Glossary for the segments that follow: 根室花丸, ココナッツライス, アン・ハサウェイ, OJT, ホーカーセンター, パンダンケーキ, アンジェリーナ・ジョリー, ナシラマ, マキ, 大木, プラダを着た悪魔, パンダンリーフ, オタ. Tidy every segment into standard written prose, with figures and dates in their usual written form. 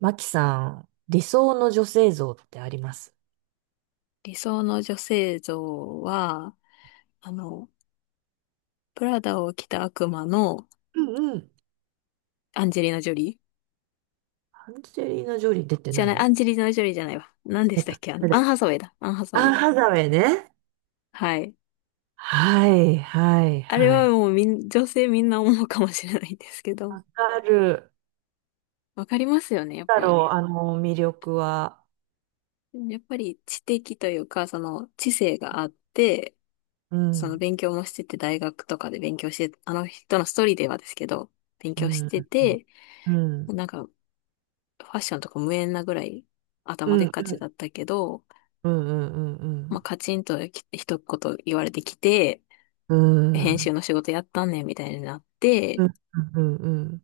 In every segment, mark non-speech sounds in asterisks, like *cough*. マキさん、理想の女性像ってあります？理想の女性像は、あの、プラダを着た悪魔のうんうん。アンジェリーナ・ジョリーアンジェリーナ・ジョリー出てじゃないない、アよ。ンジェリーナ・ジョリーじゃないわ。何で出したった。け誰アだっン・け？ハサウェイだ。アン・ハサウアン・ェイ。ハサウェイね。はい。はい、はい、あれははい。もう女性みんな思うかもしれないんですけど、わかる。わかりますよね、やっだぱ。ろう、あの魅力は。やっぱり知的というか、その知性があって、うそのん、勉強もしてて、大学とかで勉強して、あの人のストーリーではですけど、勉う強しん、うてん、て、うん、なんかファッションとか無縁なぐらいう頭でっん、かうん、うちん、だったけど、うん、うん、うまあ、ん、カチンとき一言言われてきて、う編集ん、の仕事やったんねんみたいになっうて、ん、うん、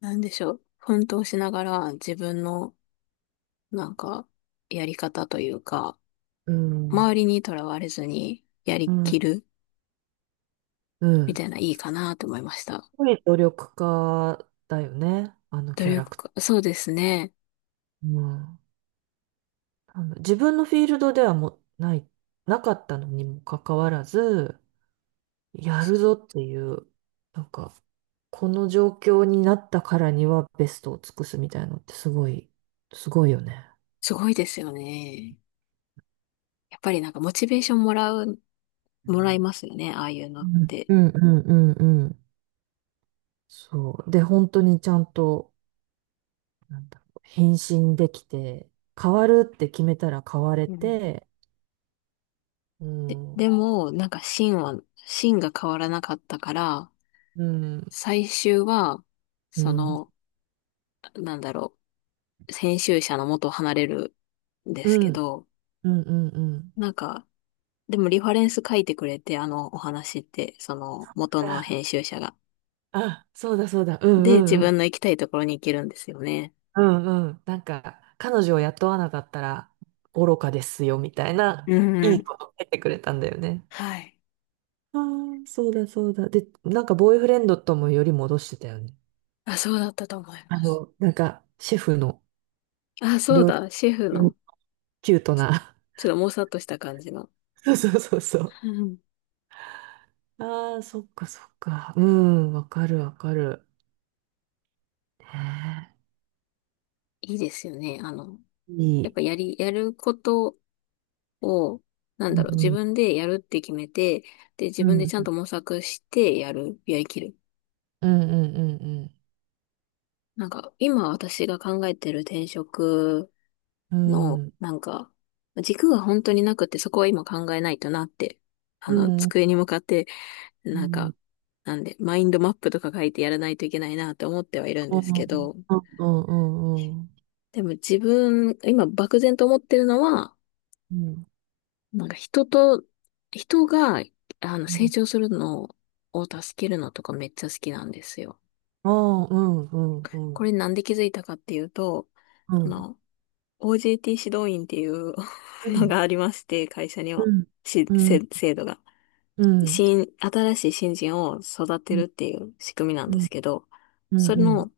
なんでしょう。奮闘しながら自分のなんかやり方というか、う周ん。りにとらわれずにやりきるうみんたいないいかなと思いました。すごい努力家だよね、あの努キャラ力クター。か、そうですね。うん自分のフィールドではもうない、なかったのにもかかわらず、やるぞっていう、なんか、この状況になったからにはベストを尽くすみたいなのってすごい、すごいよね。すごいですよね。やっぱりなんかモチベーションもらう、うもらいますよね。ああいうのっんて。うんうんうんうんそう。で、本当にちゃんと、なんだろう、返できて、変わるって決めたら変われうん。て、うで、ん、うでん、も、なんか芯が変わらなかったから、うん、最終は、うそん、の、なんだろ編集者の元を離れるんでうすけん、ど、うん、うん。なんか、でもリファレンス書いてくれて、あのお話って、その元のあ、編集者が。あ、そうだそうだ、うで、ん自うん分の行きたいところに行けるんですよね。うんうん。なんか、彼女を雇わなかったら愚かですよ、みたいうな、んういん。いこと言ってくれたんだよね。はい。あそうだそうだ。で、なんか、ボーイフレンドともより戻してたよね。あ、そうだったと思います。なんか、シェフのあ、そう料理だ、シェフ人の、キュートな。ちょっともさっとした感じの。*laughs* そうそうそうそう。うん。ああ、そっかそっか。うん、わかるわかる。ねいいですよね。えいやっい。ぱやることを、なんだろうう、自ん、分でやるって決めて、で、自う分でん、ちゃうんんと模索してやる、やりきる。うんうんなんか、今私が考えてる転職うん。うの、ん。なんか、軸が本当になくて、そこは今考えないとなって、うん。う机ん。に向かって、うなんんうか、んなんで、マインドマップとか書いてやらないといけないなって思ってはいるんですけど、うんでも自分、今漠然と思ってるのは、うん。なんか人と、人が、う成ん。長するのを助けるのとかめっちゃ好きなんですよ。ああ、うん、うん、うこん、れなんで気づいたかっていうと、うあん、の、OJT 指導員っていう *laughs* うのん、がありまして、会社には、うん、うん、制度が。うん、新しい新人を育うてん、るっていう仕組みなんうでん、すけど、うそん。れうのん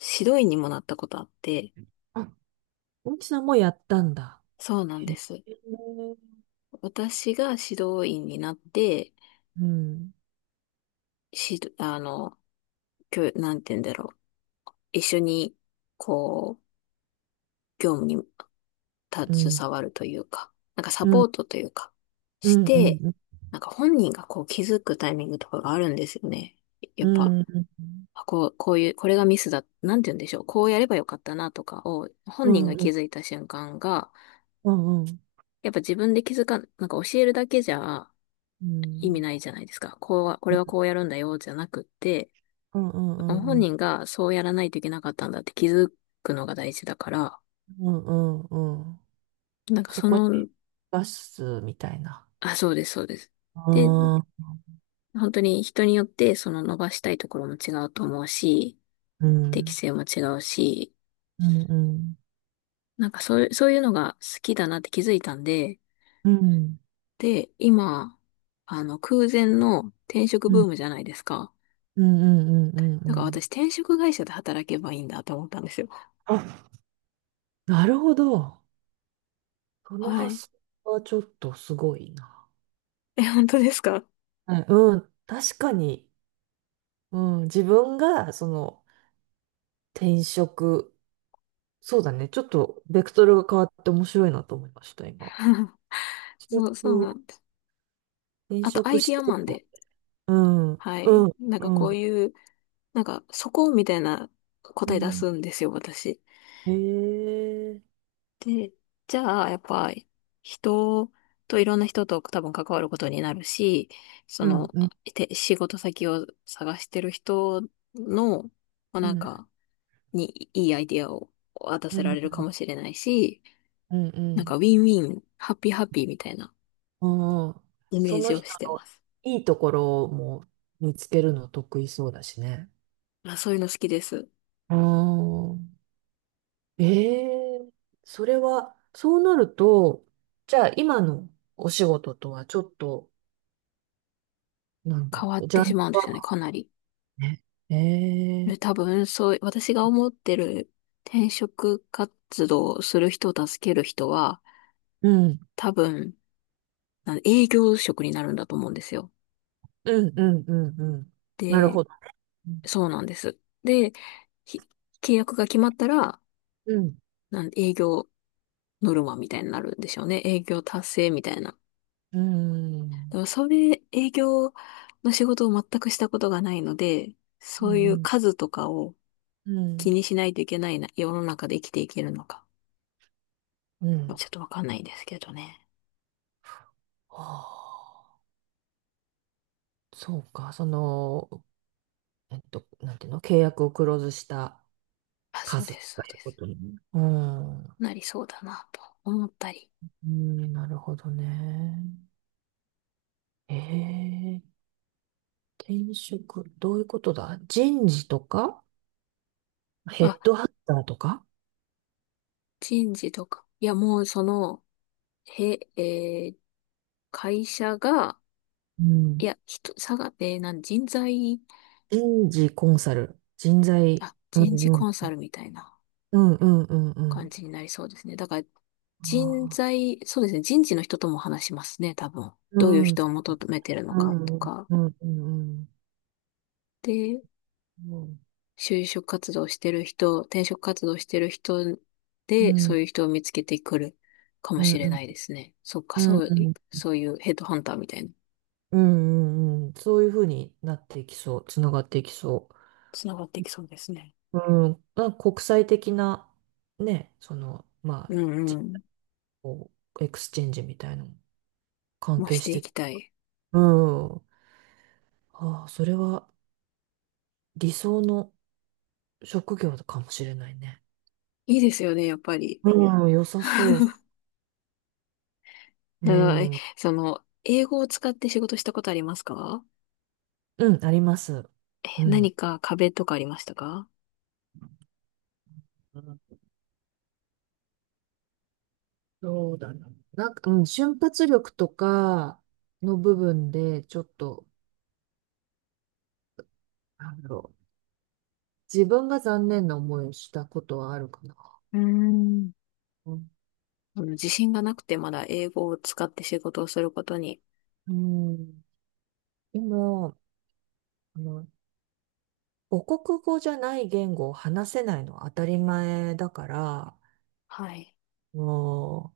指導員にもなったことあって、あ、大木さんもやったんだ。そうなんへです。え。私が指導員になって、うん、し、あの、教、なんて言うんだろう。一緒に、こう、業務にうん、携わるというか、なんかサうポん、ートというか、うしん、うん、うん、て、うん、なんか本人がこう気づくタイミングとかがあるんですよね。やうっぱ、ん、うん、こういう、これがミスだ、なんて言うんでしょう。こうやればよかったなとかを、う本人ん、がう気ん、づいた瞬間が、うん、うん、うん、やっぱ自分で気づかん、なんか教えるだけじゃう意味ん、ないじゃないですか。こうは、これはこうやるんだよ、じゃなくって、う本ん、人がそうやらないといけなかったんだって気づくのが大事だから、うん、うん。なんかそそこのに出すみたいな。あ、そうです、そうです。で、ああ、本当に人によって、その伸ばしたいところも違うと思うし、う適ん、性も違うし、うん、うん、うん、なんかそういうのが好きだなって気づいたんで、うん、で、今、空前の転職うブーん、ムじゃないですか。うん、うん、うだからん。私、転職会社で働けばいいんだと思ったんですよ。なるほど。そのはい。発想はちょっとすごいな。え、本当ですか？ はい、うん、確かに、うん、自分がその転職、そうだね、ちょっとベクトルが変わって面白いなと思いました、今。*laughs* 転そう職、なんです。転あと、ア職イしディアてマるンか。で、うん、うん、はい。なんかこううん、いう、なんか、そこみたいなう答え出ん。すんですよ、私。へえ、で、じゃあ、やっぱ、人いろんな人と多分関わることになるし、そうん、の、うん、仕事先を探してる人の、まあ、うなんん、か、にいいアイディアを渡うせん、うられるん、かもしれないし、うなんか、ん。ウィンウィン、ハッピーハッピーみたいなうんイメそーのジを人してまのす。いいところも見つけるの得意そうだしね。まあ、そういうの好きです。うんええそれは、そうなると、じゃあ今のお仕事とはちょっと、なんだ変ろわっう、ジてャンしルまうんですよね、はかなり。で、ね。ええ多分、そう、私が思ってる転職活動をする人を助ける人は、うん、多分、なんで営業職になるんだと思うんですよ。うん、うん、うん、うん。なるで、ほど。うん、そうなんです。で、ひ契約が決まったら、うん、営業ノルマみたいになるんでしょうね。営業達成みたいな。うん、でもそれ、営業の仕事を全くしたことがないので、うそういうん、数とかをう気ん。にしないといけないな、世の中で生きていけるのか。うんちょっとわかんないんですけどね。はあ、そうか、その、なんていうの、契約をクローズしたあ、そう数でとす、そかういでうこす。とに。うん、なりそうだな、と思ったり。うん、なるほどね。ええ転職、どういうことだ人事とか、ヘッあ、ドハンターとか、人事とか。いや、もうその、へ、えー会社が、ういん、や、人、さが、えーなん、人材、人事コンサル、人材、あ、う人ん事うコンん、サルみたいなうんうんうんう感ん。じになりそうですね。だから、人あ材、そうですね、人事の人とも話しますね、多分。ーうどういうん、う人を求めてるのかとんか。うんうんで、うん就職活動してる人、転職活動してる人うで、んうんそあういう人を見つけてくるかもうんしれうなんいですね。そっか、うんうんうんうんうんそういうヘッドハンターみたいな、うんうんうんうんうんそういうふうになっていきそう、つながっていきそつながっていきそうですね。う。うん、なんか国際的な、ね、その、まあ、うんうじん。こうエクスチェンジみたいなのも関も係ししていて、きたい。うん、ああ、それは理想の職業かもしれないね。いいですよね、やっぱり。うん、良さそう。*laughs* うだから、んその、英語を使って仕事したことありますか？うん、あります。う何ん。か壁とかありましたか？うんそうだな。なんか、うん、瞬発力とかの部分で、ちょっと、なんだろう。自分が残念な思いをしたことはあるかな。うーん。うんその自信がなくてまだ英語を使って仕事をすることに。うん。でも、あの、母国語じゃない言語を話せないのは当たり前だから、はい。も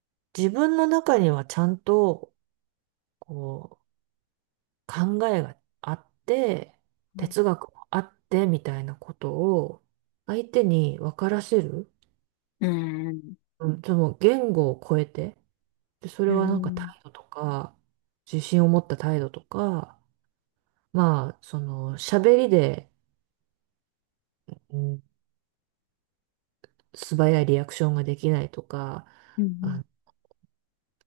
う、自分の中にはちゃんと、こう、考えがあって、はい。哲学もあってみたいなことを相手に分からせる、うーん。うん、その言語を超えて、で、そうれーはなんかん。態度とか、自信を持った態度とか、まあ、その喋りで、うん、素早いリアクションができないとか、うん。あ、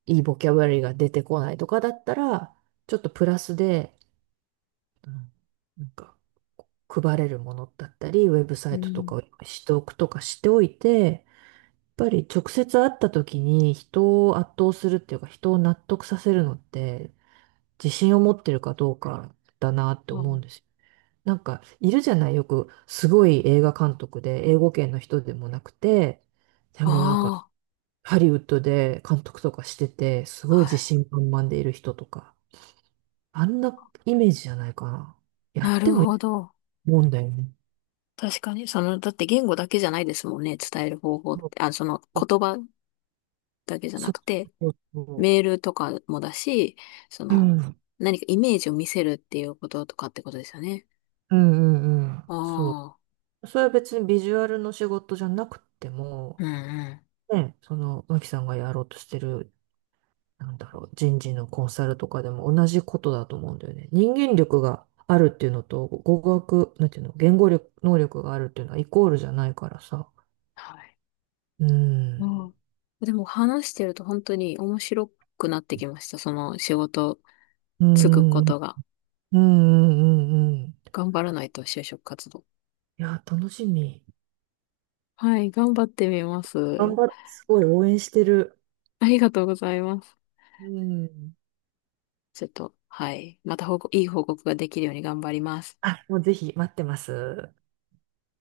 いいボキャブラリーが出てこないとかだったら、ちょっとプラスで、うんなんか配れるものだったり、ウェブサうイトとん。かを用意しておくとかしておいて、ぱり直接会った時に人を圧倒するっていうか人を納得させるのって自信を持ってるかどうかだなってう思うんん。ですよ。なんかいるじゃないよくすごい映画監督で英語圏の人でもなくてでもなんかあハリウッドで監督とかしててすあ、ごいは自い。信満々でいる人とかあんなイメージじゃないかな。やなってるもいいほとど。思うんだよね。確かに、その、だって言語だけじゃないですもんね、伝える方法っそうて。あ、その言葉だけじゃなそうくて、そうそメールとかもだし、そう。うの、ん。うん何かイメージを見せるっていうこととかってことですよね。うんうん。そああ、う。それは別にビジュアルの仕事じゃなくても、うんうん。ね、その、マキさんがやろうとしてる、なんだろう、人事のコンサルとかでも同じことだと思うんだよね。人間力があるっていうのと、語学、なんていうの、言語力、能力があるっていうのはイコールじゃないからさ。はい。うん。うん。でも話してると本当に面白くなってきました。その仕事うつくこん。うん。とが。うん。うん。頑張らないと就職活動。いや、楽しみ。はい、頑張ってみま頑す。張って、すごい応援してる。ありがとうございます。うん。ちょっと、はい。また報告、いい報告ができるように頑張ります。あ、もうぜひ待ってます。